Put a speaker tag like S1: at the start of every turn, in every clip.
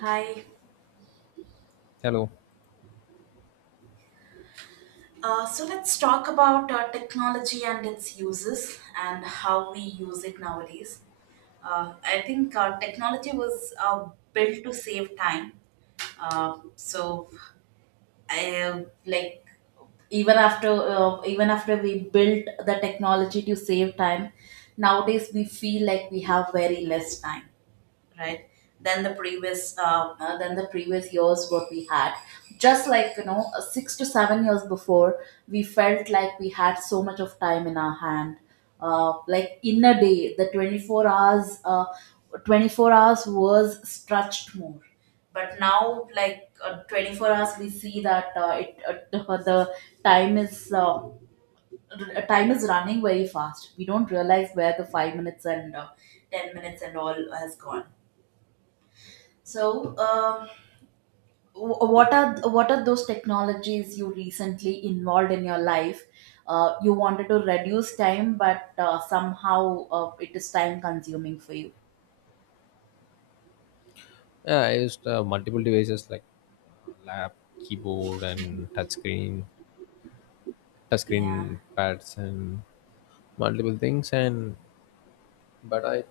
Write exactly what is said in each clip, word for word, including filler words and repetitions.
S1: Hi.
S2: Hello.
S1: Uh, so let's talk about uh, technology and its uses and how we use it nowadays. Uh, I think uh, technology was uh, built to save time. Uh, so I like even after uh, Even after we built the technology to save time, nowadays we feel like we have very less time, right, than the previous uh, uh, than the previous years what we had. Just like you know uh, six to seven years before we felt like we had so much of time in our hand. Uh, like in a day the twenty-four hours uh, twenty-four hours was stretched more, but now, like, uh, twenty-four hours, we see that uh, it uh, the time is uh, r- time is running very fast. We don't realize where the five minutes and uh, ten minutes and all has gone. So, uh, wh- what are what are those technologies you recently involved in your life? Uh, you wanted to reduce time, but uh, somehow uh, it is time consuming for you.
S2: Yeah, I used uh, multiple devices like lap, keyboard, and touchscreen,
S1: Yeah,
S2: touchscreen pads, and multiple things. And but I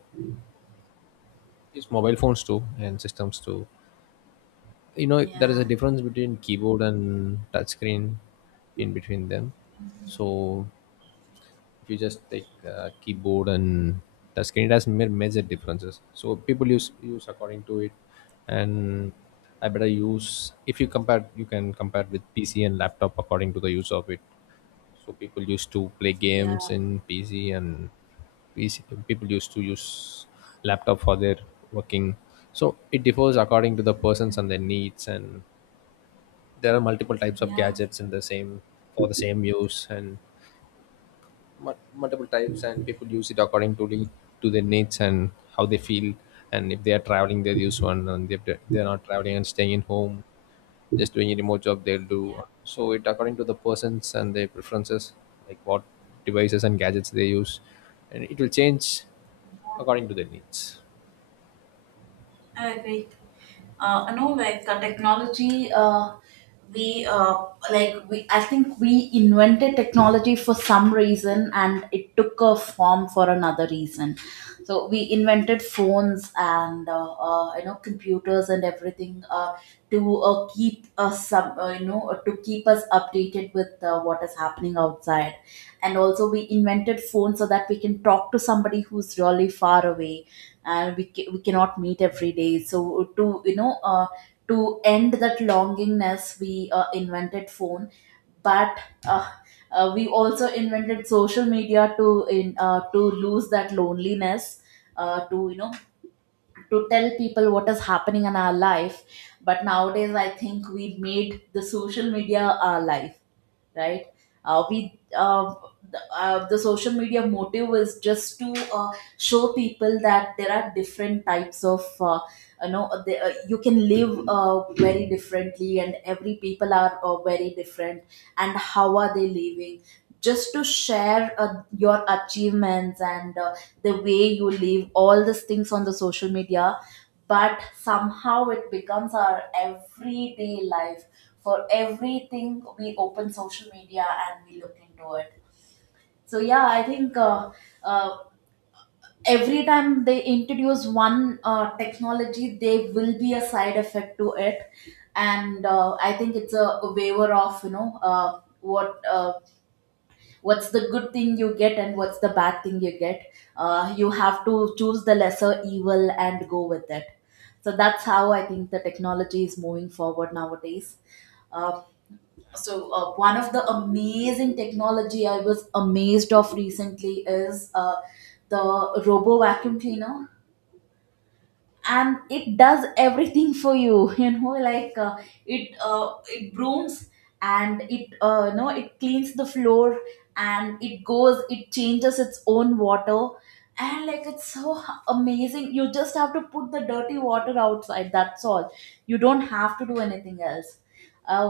S2: use mobile phones too and systems too. You know, there is a
S1: yeah,
S2: difference between keyboard and touchscreen in between them. So if you just take uh, keyboard and touchscreen, it has ma- major differences. So people use use according to it, and I better use if you compare you can compare with P C and laptop according to the use of it. So people used to play
S1: yeah,
S2: games in P C and P C, people used to use laptop for their working. So it differs according to the persons and their needs, and there are multiple types of
S1: yeah,
S2: gadgets in the same for the same use and mul- multiple types and people use it according to the to their needs and how they feel, and if they are traveling they'll use one and if they- they're not traveling and staying in home just doing a remote job they'll do
S1: yeah.
S2: one. So it according to the persons and their preferences, like what devices and gadgets they use and it will change according to their needs.
S1: I agree. Uh, I know, like, the technology, uh, we uh, like we. I think we invented technology for some reason, and it took a form for another reason. So we invented phones and uh, uh, you know, computers and everything, uh, to uh, keep us some, uh, you know, to keep us updated with uh, what is happening outside, and also we invented phones so that we can talk to somebody who's really far away and we, ca- we cannot meet every day, so to, you know, uh, to end that longingness we uh, invented phone. But uh, uh, we also invented social media to in uh, to lose that loneliness, uh, to, you know, to tell people what is happening in our life. But nowadays I think we made the social media our life, right? Uh, we uh, the, uh, the social media motive is just to, uh, show people that there are different types of, uh, you know the, uh, you can live uh, very differently and every people are uh, very different and how are they living, just to share uh, your achievements and uh, the way you live, all these things on the social media. But somehow it becomes our everyday life. For everything we open social media and we look into it. So yeah, I think uh, uh, every time they introduce one uh, technology there will be a side effect to it. And uh, I think it's a waiver of, you know, uh, what uh, what's the good thing you get and what's the bad thing you get. Uh, you have to choose the lesser evil and go with it. So that's how I think the technology is moving forward nowadays. uh, so uh, One of the amazing technology I was amazed of recently is uh, the robo vacuum cleaner, and it does everything for you. You know, like, uh, it uh, it brooms and it uh, no, it cleans the floor, and it goes, it changes its own water, and like, it's so h- amazing. You just have to put the dirty water outside. That's all. You don't have to do anything else. Uh,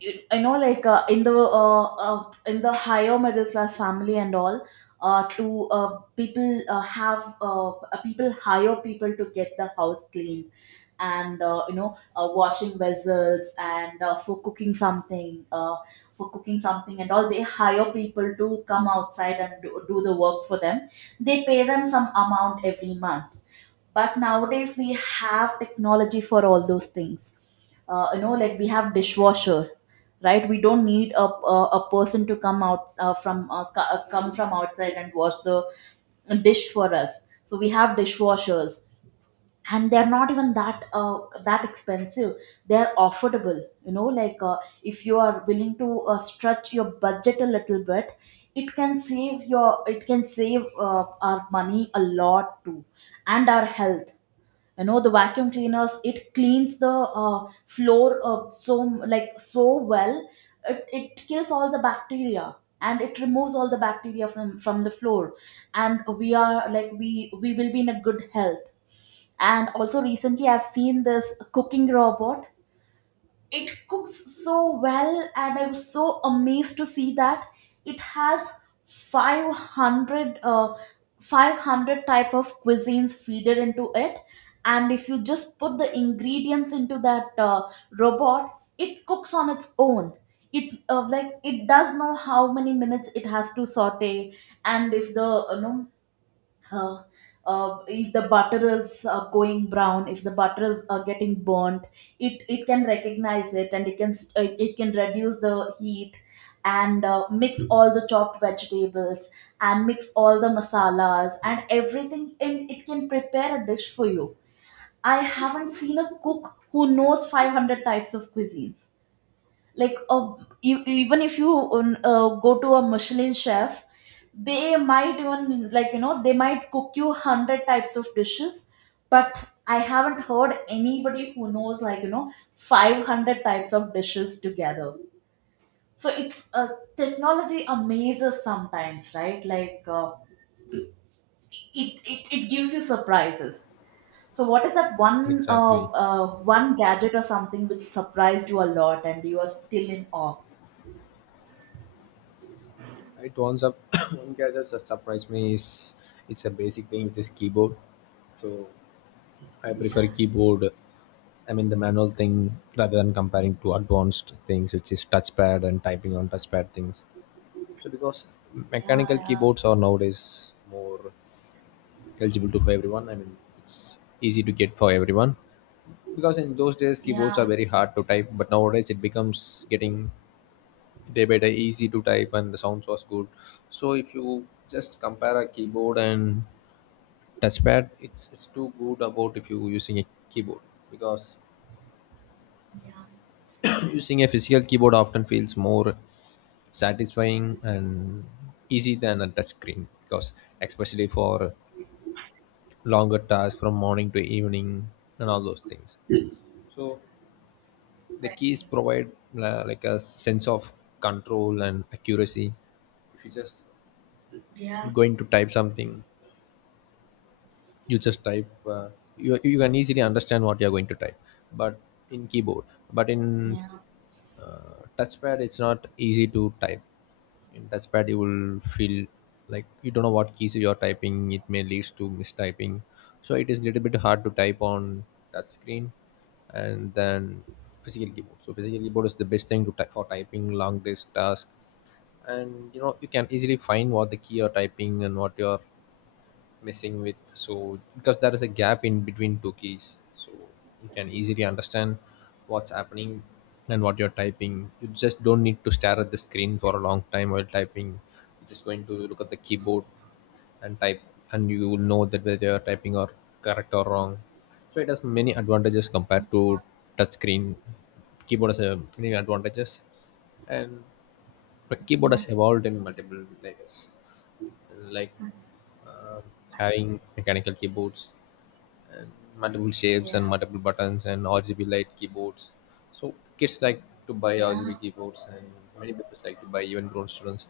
S1: you, I know, like, uh, in the uh, uh, in the higher middle class family and all, uh, to uh, people uh, have uh, uh, people hire people to get the house cleaned, and uh, you know, uh, washing vessels and, uh, for cooking something uh, for cooking something and all, they hire people to come outside and do, do the work for them. They pay them some amount every month. But nowadays we have technology for all those things. Uh, you know, like, we have dishwasher, right? We don't need a, a, a person to come out uh, from uh, co- uh, come from outside and wash the dish for us, so we have dishwashers. And they're not even that uh, that expensive. They're affordable, you know, like, uh, if you are willing to uh, stretch your budget a little bit it can save your it can save uh, our money a lot too, and our health. You know, the vacuum cleaners, it cleans the uh, floor uh, so, like, so well. It, it kills all the bacteria and it removes all the bacteria from from the floor, and we are like, we we will be in a good health. And also recently I've seen this cooking robot. It cooks so well and I was so amazed to see that. It has five hundred uh, five hundred type of cuisines feeded into it, and if you just put the ingredients into that uh, robot, it cooks on its own. It uh, Like, it does know how many minutes it has to saute, and if the you know uh, uh, if the butter is uh, going brown, if the butter is uh, getting burnt, it it can recognize it and it can st- uh, it can reduce the heat, and uh, mix all the chopped vegetables, and mix all the masalas and everything, and it can prepare a dish for you. I haven't seen a cook who knows five hundred types of cuisines. like uh, you, Even if you um, uh, go to a Michelin chef, they might even, like, you know, they might cook you one hundred types of dishes. But I haven't heard anybody who knows, like, you know, five hundred types of dishes together. So it's uh, technology amazes sometimes, right? Like, uh, it, it it gives you surprises. So what is that one uh,
S2: Exactly.
S1: uh, one gadget or something which surprised you a lot and you are still in awe?
S2: It wants up one gadget that surprised me is it's a basic thing which is keyboard. So I prefer
S1: Yeah.
S2: keyboard. I mean the manual thing rather than comparing to advanced things, which is touchpad and typing on touchpad things. So because
S1: Yeah,
S2: mechanical
S1: yeah,
S2: keyboards are nowadays more eligible to for everyone. I mean it's easy to get for everyone. Because in those days keyboards are
S1: yeah,
S2: very hard to type, but nowadays it becomes getting day by day easy to type and the sounds was good. So if you just compare a keyboard and touchpad, it's it's too good about if you using a keyboard because
S1: yeah,
S2: using a physical keyboard often feels more satisfying and easy than a touch screen, because especially for longer tasks from morning to evening and all those things. So
S1: I
S2: the keys
S1: agree.
S2: provide uh, like a sense of control and accuracy. If you just
S1: Yeah,
S2: going to type something, you just type. Uh, you you can easily understand what you are going to type, but in keyboard. But in
S1: yeah,
S2: uh, touchpad it's not easy to type, in touchpad you will feel like you don't know what keys you are typing, it may leads to mistyping, so it is a little bit hard to type on touch screen, and then physical keyboard. So physical keyboard is the best thing to type for typing long disk task, and you know you can easily find what the key you're typing and what you're messing with, so because there is a gap in between two keys, so you can easily understand what's happening and what you're typing. You just don't need to stare at the screen for a long time while typing, you're just going to look at the keyboard and type, and you will know that whether you're typing or correct or wrong. So it has many advantages compared to touchscreen. Keyboard has uh, many advantages, and but keyboard has evolved in multiple layers, like um, having mechanical keyboards and multiple shapes and
S1: yeah,
S2: multiple buttons and R G B light keyboards. So kids like to buy
S1: yeah,
S2: R G B
S1: yeah,
S2: keyboards, and many people like to buy, even grown students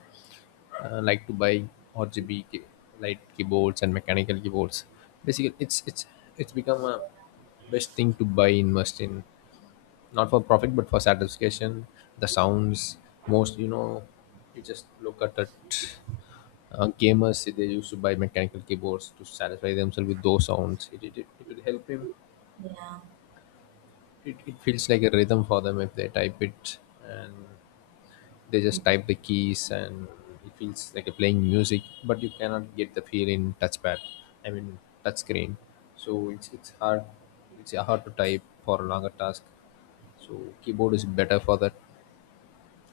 S2: uh, like to buy R G B key- light keyboards and mechanical keyboards. Basically, it's it's it's become a best thing to buy invest in, not for profit but for satisfaction, the sounds, most you know, you just look at it. Uh, gamers they used to buy mechanical keyboards to satisfy themselves with those sounds. It, it, it, it will help him,
S1: yeah,
S2: it, it feels like a rhythm for them if they type it, and they just type the keys and it feels like you're playing music, but you cannot get the feel in touchpad, I mean touch screen. So it's it's hard, it's yeah, hard to type for a longer task. So keyboard is better for that,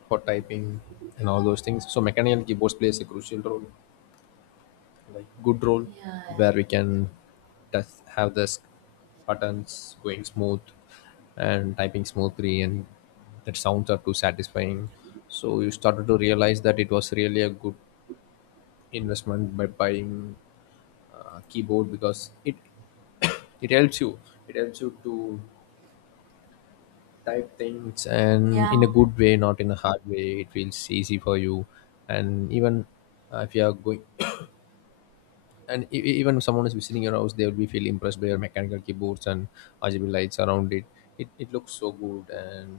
S2: for typing and all those things. So mechanical keyboards plays a crucial role, like good roll,
S1: yeah,
S2: where we can just have this buttons going smooth and typing smoothly, and that sounds are too satisfying. So you started to realize that it was really a good investment by buying a keyboard, because it it helps you, it helps you to type things and
S1: yeah,
S2: in a good way, not in a hard way, it feels easy for you. And even uh, if you are going, and e- e- even if someone is visiting your house they will be feel impressed by your mechanical keyboards and RGB lights around it. It, it looks so good, and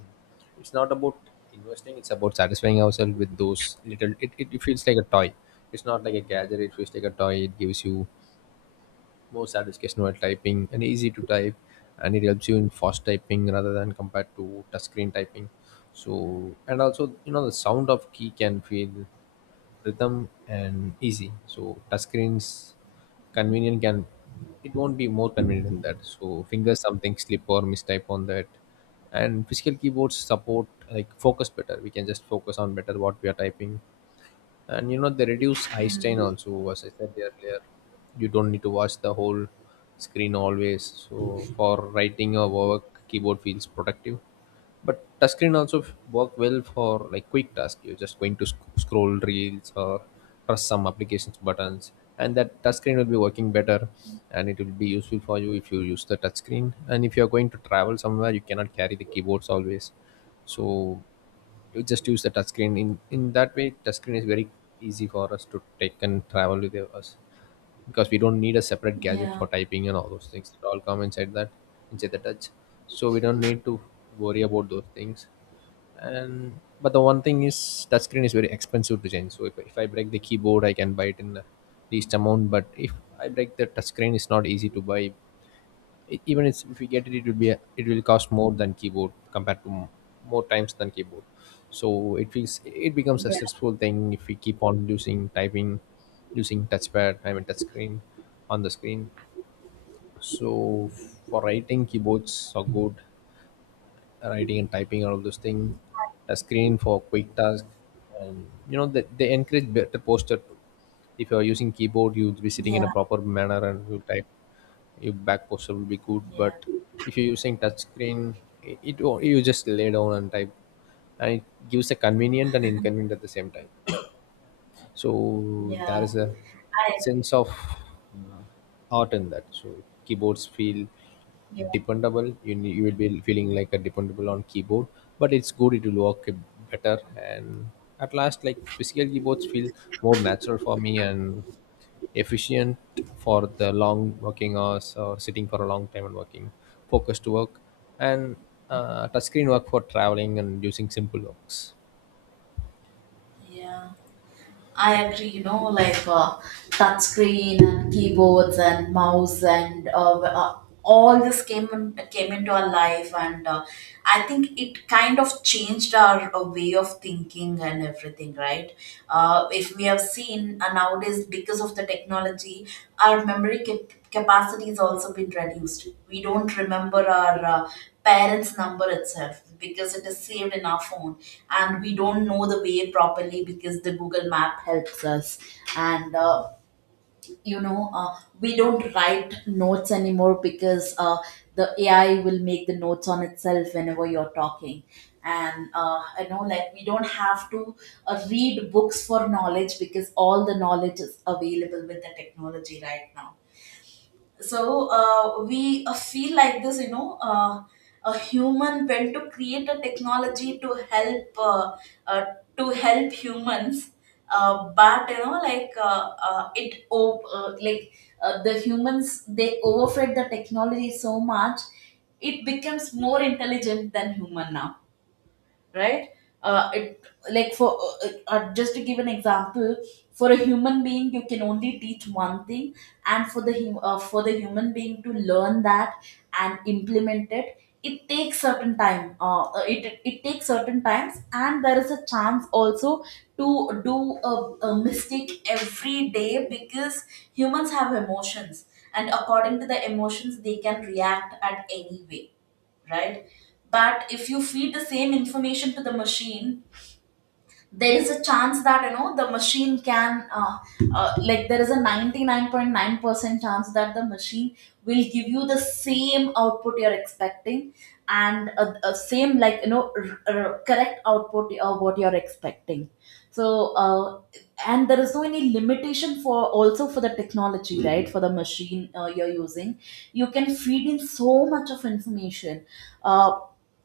S2: it's not about investing, it's about satisfying ourselves with those little, it, it, it feels like a toy, it's not like a gadget, it feels like a toy, it gives you more satisfaction while typing and easy to type, and it helps you in fast typing rather than compared to touchscreen typing. So, and also you know the sound of key can feel rhythm and easy. So touchscreens convenient can, it won't be more convenient than that, so fingers something slip or mistype on that. And physical keyboards support like focus better, we can just focus on better what we are typing, and you know they reduce eye strain also, as I said earlier, you don't need to watch the whole screen always. So for writing or work keyboard feels productive, but touchscreen also f- work well for like quick task. You're just going to sc- scroll reels or press some applications buttons, and that touchscreen will be working better, and it will be useful for you if you use the touchscreen. And if you're going to travel somewhere, you cannot carry the keyboards always, so you just use the touchscreen. In in that way, touchscreen is very easy for us to take and travel with us, because we don't need a separate gadget for typing and all those things. It all come inside that, inside the touch, so we don't need to worry about those things. And but the one thing is touchscreen is very expensive to change. So if, if I break the keyboard I can buy it in the least amount, but if I break the touchscreen it's not easy to buy. E- even it's, if we get it it will be a, it will cost more than keyboard compared to m- more times than keyboard. So it feels it becomes a stressful thing if we keep on using typing, using touchpad I mean touchscreen, on the screen. So for writing keyboards are good, writing and typing and all those things, a screen for quick task, and you know they, they encourage better posture. Too. If you are using keyboard, you would be sitting
S1: yeah,
S2: in a
S1: yeah,
S2: proper manner and you type. Your back posture will be good,
S1: yeah,
S2: but if you're using touch screen, it, it you just lay down and type, and it gives a convenient and inconvenient at the same time. So there
S1: yeah,
S2: is a
S1: I agree.
S2: sense of uh, art in that. So keyboards feel
S1: Yeah,
S2: dependable, you ne- you will be feeling like a dependable on keyboard, but it's good, it will work better. And at last, like physical keyboards feel more natural for me and efficient for the long working hours or sitting for a long time and working focused work. And uh, touchscreen work for traveling and using simple works.
S1: yeah. I agree, you know, like, uh, touch screen and keyboards and mouse and uh, uh, all this came in, came into our life, and uh, I think it kind of changed our uh, way of thinking and everything, right? Uh, if we have seen, uh, nowadays, because of the technology, our memory cap- capacity has also been reduced. We don't remember our uh, parents' number itself because it is saved in our phone, and we don't know the way properly because the Google map helps us. And uh, you know, uh, we don't write notes anymore because uh, the AI will make the notes on itself whenever you're talking. And uh, I know, like, we don't have to uh, read books for knowledge because all the knowledge is available with the technology right now. So uh, we uh, feel like this, you know, uh, a human went to create a technology to help, uh, uh, to help humans. Uh, but you know, like, uh, uh, it op- uh, like, uh, the humans, they overfed the technology so much, it becomes more intelligent than human now, right? uh, it like for uh, uh, Just to give an example, for a human being you can only teach one thing, and for the hum- uh, for the human being to learn that and implement it, it takes certain time. Uh, uh, it it takes certain times, and there is a chance also to do a, a mistake every day, because humans have emotions, and according to the emotions they can react at any way, right? But if you feed the same information to the machine, there is a chance that, you know, the machine can, uh, uh, like, there is a ninety-nine point nine percent chance that the machine will give you the same output you're expecting. And uh, uh, same, like, you know, r- r- correct output of what you're expecting. So uh, and there is no any limitation for also for the technology, right, for the machine uh, you're using. You can feed in so much of information. uh,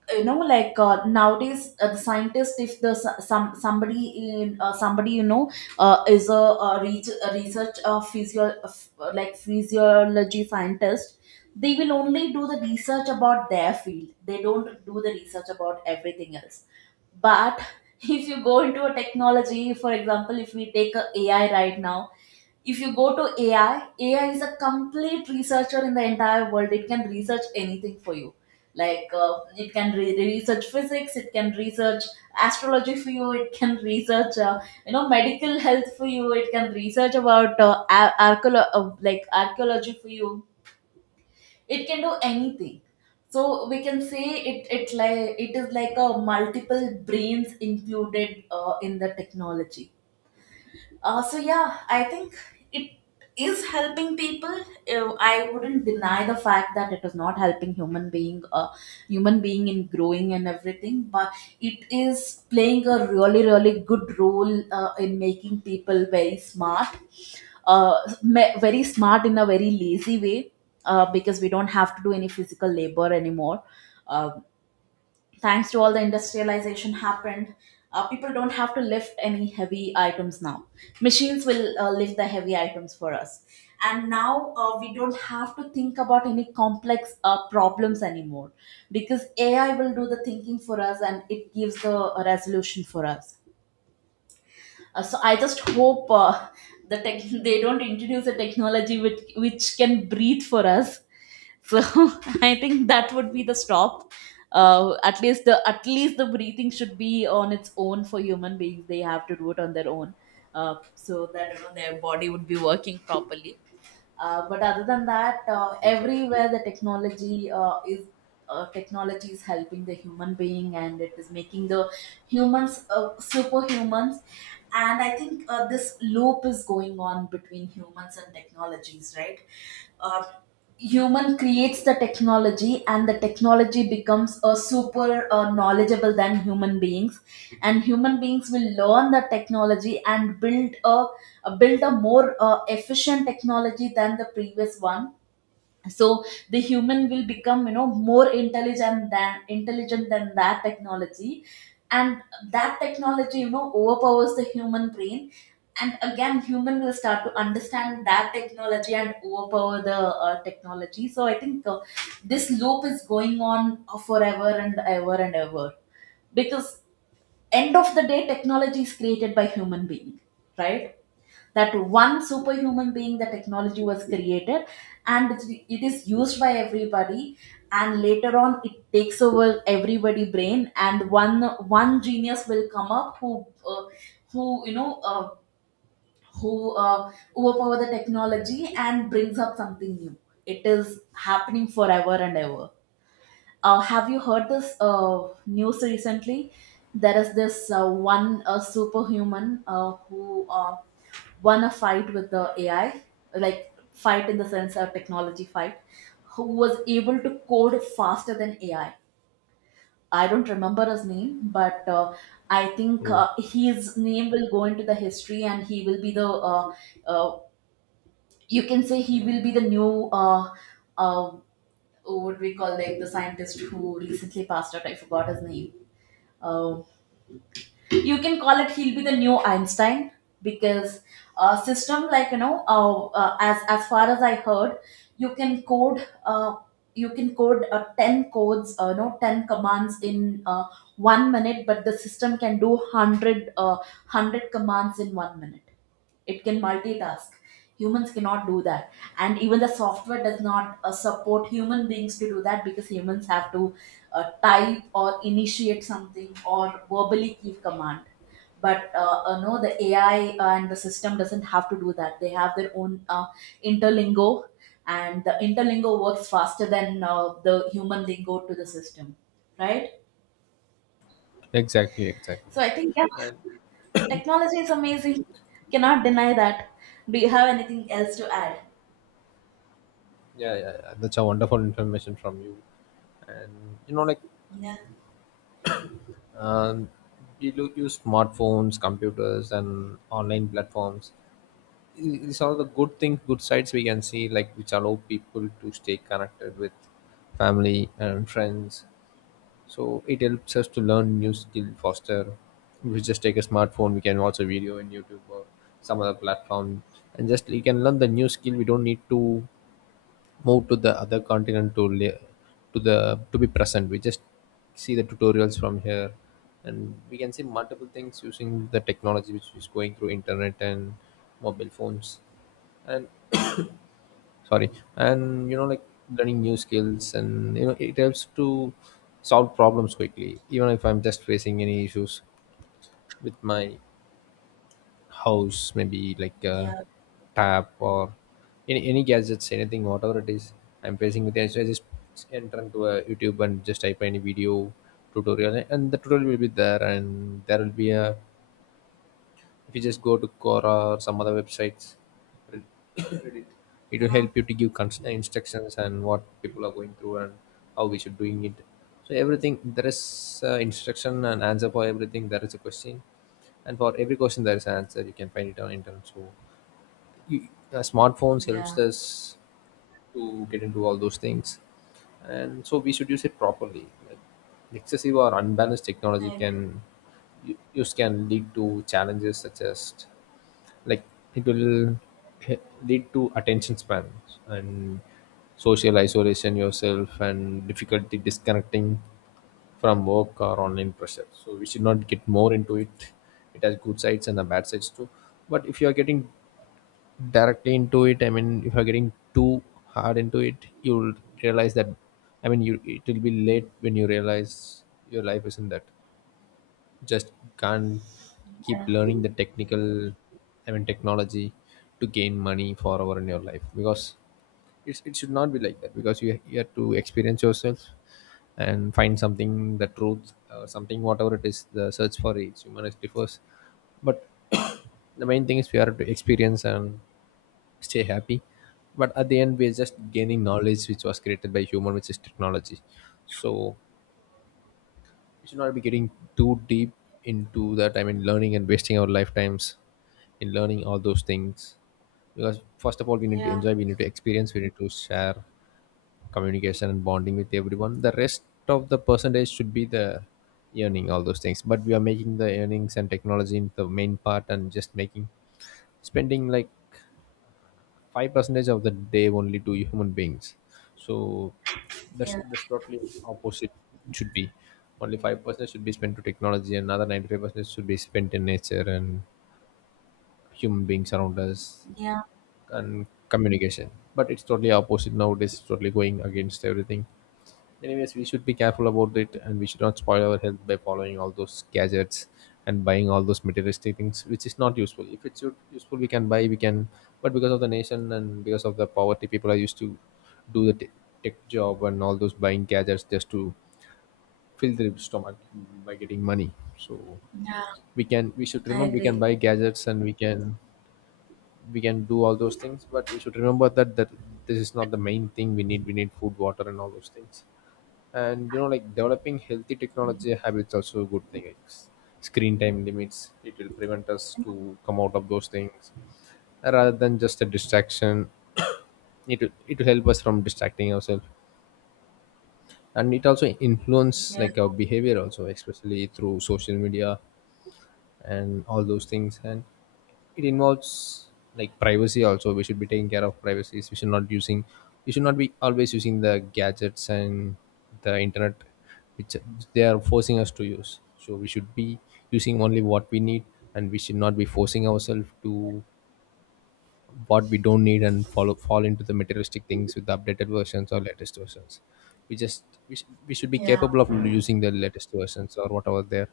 S1: you know, like, uh, nowadays uh, the scientist, if the s- some somebody in uh, somebody, you know, uh, is a, a, re- a research uh, physio- f- uh, like, physiology scientist, they will only do the research about their field, they don't do the research about everything else. But if you go into a technology, for example, if we take a AI right now, if you go to A I, A I is a complete researcher in the entire world. It can research anything for you. Like, uh, it can re- research physics, it can research astrology for you, it can research uh, you know, medical health for you, it can research about, uh, ar- archeolo- uh, like, archaeology for you. It can do anything. So we can say it it like, it is like a multiple brains included uh, in the technology. Uh, so yeah, I think it is helping people. Uh, I wouldn't deny the fact that it is not helping human being, uh, human being in growing and everything. But it is playing a really, really good role uh, in making people very smart, uh, me- very smart in a very lazy way, uh, because we don't have to do any physical labor anymore. Uh, Thanks to all the industrialization happened, uh, people don't have to lift any heavy items now. Machines will uh, lift the heavy items for us. And now, uh, we don't have to think about any complex uh, problems anymore, because AI will do the thinking for us and it gives the resolution for us. Uh, so I just hope uh, the tech- they don't introduce a technology which which can breathe for us. So I think that would be the stop. Uh, at least the, at least the breathing should be on its own for human beings. They have to do it on their own, uh, so that you know, their body would be working properly. Uh, but other than that, uh,
S2: Exactly.
S1: everywhere the technology uh, is uh, technology is helping the human being, and it is making the humans uh, superhumans. And I think uh, this loop is going on between humans and technologies, right? Uh, Human creates the technology, and the technology becomes a super uh, knowledgeable than human beings, and human beings will learn the technology and build a build a more uh, efficient technology than the previous one. So the human will become, you know more intelligent than intelligent than that technology, and that technology, you know, overpowers the human brain. And again human will start to understand that technology and overpower the uh, technology. So I think uh, this loop is going on forever and ever and ever, because end of the day technology is created by human being, right? That one superhuman being the technology was created, and it's- it is used by everybody, and later on it takes over everybody brain, and one, one genius will come up who uh, who you know uh, who uh, overpower the technology and brings up something new. It is happening forever and ever. Uh, have you heard this uh, news recently? There is this uh, one uh, superhuman uh, who uh, won a fight with the A I, like fight in the sense of technology fight, who was able to code faster than A I. I I don't remember his name, but uh, I think
S2: Mm.
S1: uh, his name will go into the history, and he will be the uh, uh, you can say he will be the new, uh, uh, what we call, like, the scientist who recently passed out. I forgot his name. Um you can call it, he'll be the new Einstein. Because uh, system, like, you know, uh, uh, as as far as I heard, you can code uh, you can code uh, ten codes, uh, you know, ten commands in uh, one minute, but the system can do one hundred, uh, one hundred commands in one minute. It can multitask. Humans cannot do that. And even the software does not uh, support human beings to do that, because humans have to uh, type or initiate something or verbally give command. But uh, uh, no, the AI and the system doesn't have to do that. They have their own uh, interlingo, and the interlingo works faster than uh, the human lingo to the system, right?
S2: Exactly, exactly.
S1: So I think, yeah, technology is amazing. Cannot deny that. Do you have anything else to add?
S2: Yeah, yeah, yeah. That's a wonderful information from you. And you know, like
S1: Yeah,
S2: um, we do use smartphones, computers, and online platforms. Th- These are the good things, good sides we can see, like which allow people to stay connected with family and friends. So it helps us to learn new skill faster. We just take a smartphone, we can watch a video in YouTube or some other platform, and just we can learn the new skill. We don't need to move to the other continent to li- to the to be present, we just see the tutorials from here, and we can see multiple things using the technology which is going through internet and mobile phones. And sorry, and you know like learning new skills, and you know it helps to solve problems quickly, even if I'm just facing any issues with my house, maybe like a
S1: yeah,
S2: tap or any, any gadgets, anything whatever it is I'm facing with it. So I just enter into a YouTube and just type any video tutorial, and the tutorial will be there, and there will be a, if you just go to Quora or some other websites, Red- Reddit, it will
S1: yeah,
S2: help you to give cons- instructions and what people are going through and how we should doing it. So everything there is uh, instruction and answer for everything. There is a question, and for every question there is an answer. You can find it on internet. So y- uh, smartphones helps
S1: yeah.
S2: us to get into all those things, and so we should use it properly, like excessive or unbalanced technology
S1: I agree.
S2: can u- use can lead to challenges such as, like, it will h- lead to attention span and social isolation yourself and difficulty disconnecting from work or online pressure. So we should not get more into it. It has good sides and the bad sides too, but if you are getting directly into it, I mean, if you're getting too hard into it, you'll realize that, I mean, you it will be late when you realize your life isn't that just can't keep learning the technical, I mean, technology to gain money forever in your life, because it's, it should not be like that, because you, you have to experience yourself and find something the truth, uh, something, whatever it is, the search for each human is differs. But the main thing is we have to experience and stay happy. But at the end we're just gaining knowledge which was created by human, which is technology. So we should not be getting too deep into that, I mean, learning and wasting our lifetimes in learning all those things, because first of all we need to
S1: Yeah,
S2: enjoy, we need to experience, we need to share communication and bonding with everyone. The rest of the percentage should be the earning all those things, but we are making the earnings and technology in the main part and just making spending like five percentage of the day only to human beings. So that's
S1: yeah,
S2: that's totally opposite. Should be only five percent should be spent to technology and another ninety-five percent should be spent in nature and human beings around us
S1: yeah,
S2: and communication. But it's totally opposite nowadays, it's totally going against everything. Anyways, we should be careful about it, and we should not spoil our health by following all those gadgets and buying all those materialistic things, which is not useful. If it's u- useful, we can buy, we can, but because of the nation and because of the poverty, people are used to do the t- tech job and all those buying gadgets just to fill their stomach by getting money. So
S1: yeah.
S2: we can, we should
S1: I
S2: remember, we can
S1: agree.
S2: buy gadgets, and we can we can do all those things, but we should remember that that this is not the main thing we need. We need food, water, and all those things. And you know, like, developing healthy technology habits also a good thing, like s- screen time limits, it will prevent us to come out of those things rather than just a distraction. It will, it will help us from distracting ourselves. And it also influence
S1: Yeah,
S2: like our behavior also, especially through social media and all those things. And it involves like privacy also. We should be taking care of privacy. We should not using we should not be always using the gadgets and the internet, which they are forcing us to use. So we should be using only what we need, and we should not be forcing ourselves to what we don't need and follow fall into the materialistic things with the updated versions or latest versions. We just we, sh- We should be
S1: yeah,
S2: capable of using the latest versions or whatever they're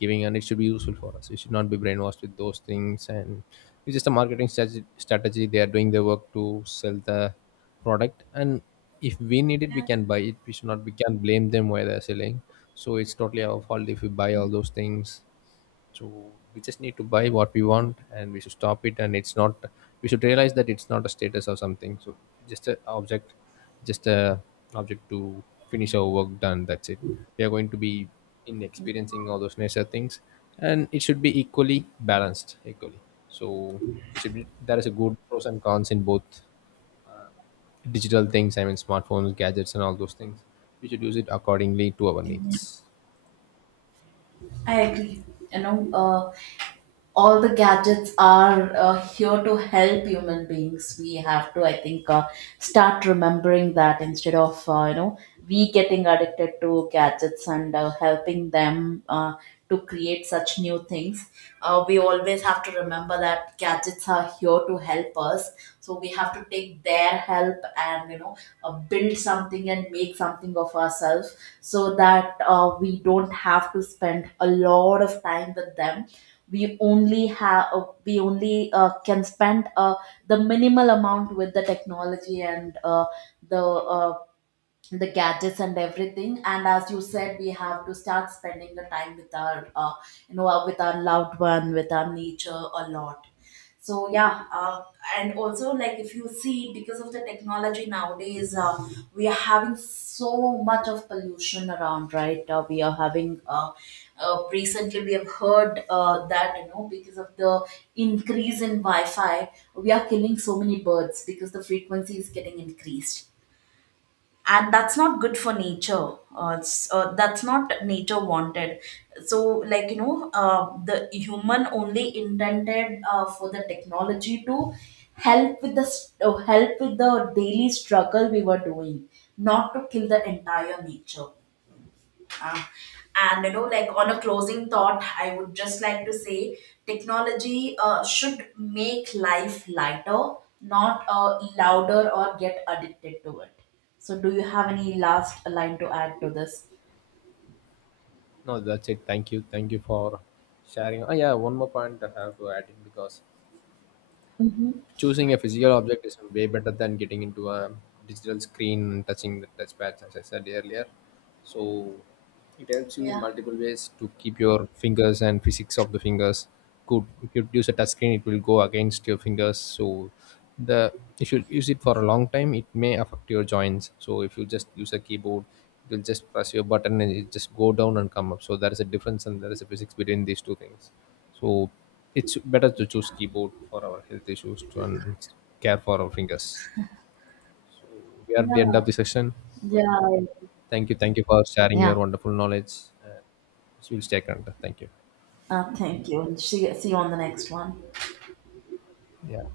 S2: giving, and it should be useful for us. We should not be brainwashed with those things. And it's just a marketing strategy, strategy they are doing their work to sell the product. And if we need it, we
S1: yeah.
S2: can buy it. We should not, we can not blame them why they're selling. So it's totally our fault if we buy all those things. So we just need to buy what we want, and we should stop it. And it's not. We should realize that it's not a status or something. So just a object, just a object, to finish our work done. That's it. We are going to be in experiencing all those nature things, and it should be equally balanced. Equally. So we should. Be, there is a good pros and cons in both digital things. I mean, smartphones, gadgets, and all those things. We should use it accordingly to our needs.
S1: I agree. You know, uh, all the gadgets are uh, here to help human beings. We have to, I think, uh, start remembering that, instead of, uh, you know we getting addicted to gadgets and uh, helping them uh, to create such new things, uh, we always have to remember that gadgets are here to help us. So we have to take their help, and, you know, uh, build something and make something of ourselves, so that uh, we don't have to spend a lot of time with them. We only have, uh, we only uh, can spend uh, the minimal amount with the technology and uh, the uh, the gadgets and everything. And as you said, we have to start spending the time with our, uh, you know uh, with our loved one, with our nature, a lot. So yeah. Uh, and also, like, if you see, because of the technology nowadays, uh, we are having so much of pollution around, right? uh, we are having uh, uh, Recently we have heard, uh, that, you know, because of the increase in wi-fi, we are killing so many birds because the frequency is getting increased, and that's not good for nature. Uh, it's, uh, that's not nature wanted. So, like, you know, uh, the human only intended, uh, for the technology to help with the s- uh, help with the daily struggle we were doing, not to kill the entire nature. uh, and, you know, like, on a closing thought, I would just like to say technology uh, should make life lighter, not uh, louder, or get addicted to it. So, do you have any last line to add to this?
S2: No, that's it. Thank you. Thank you for sharing. Oh, yeah, one more point I have to add in, because
S1: Mm-hmm.
S2: choosing a physical object is way better than getting into a digital screen and touching the touchpad, as I said earlier. So it helps you in
S1: Yeah.
S2: multiple ways to keep your fingers and physics of the fingers good. If you use a touch screen, it will go against your fingers. So the, if you use it for a long time, it may affect your joints. So if you just use a keyboard, it will just press your button and it just go down and come up. So there is a difference and there is a physics between these two things. So it's better to choose keyboard for our health issues to and care for our fingers. We are at the end
S1: Yeah.
S2: of the session.
S1: Yeah. I-
S2: Thank you. Thank you for sharing your wonderful knowledge. Uh, so we'll stay connected. Thank you.
S1: uh, Thank you, and see, see you on the next one.
S2: Yeah.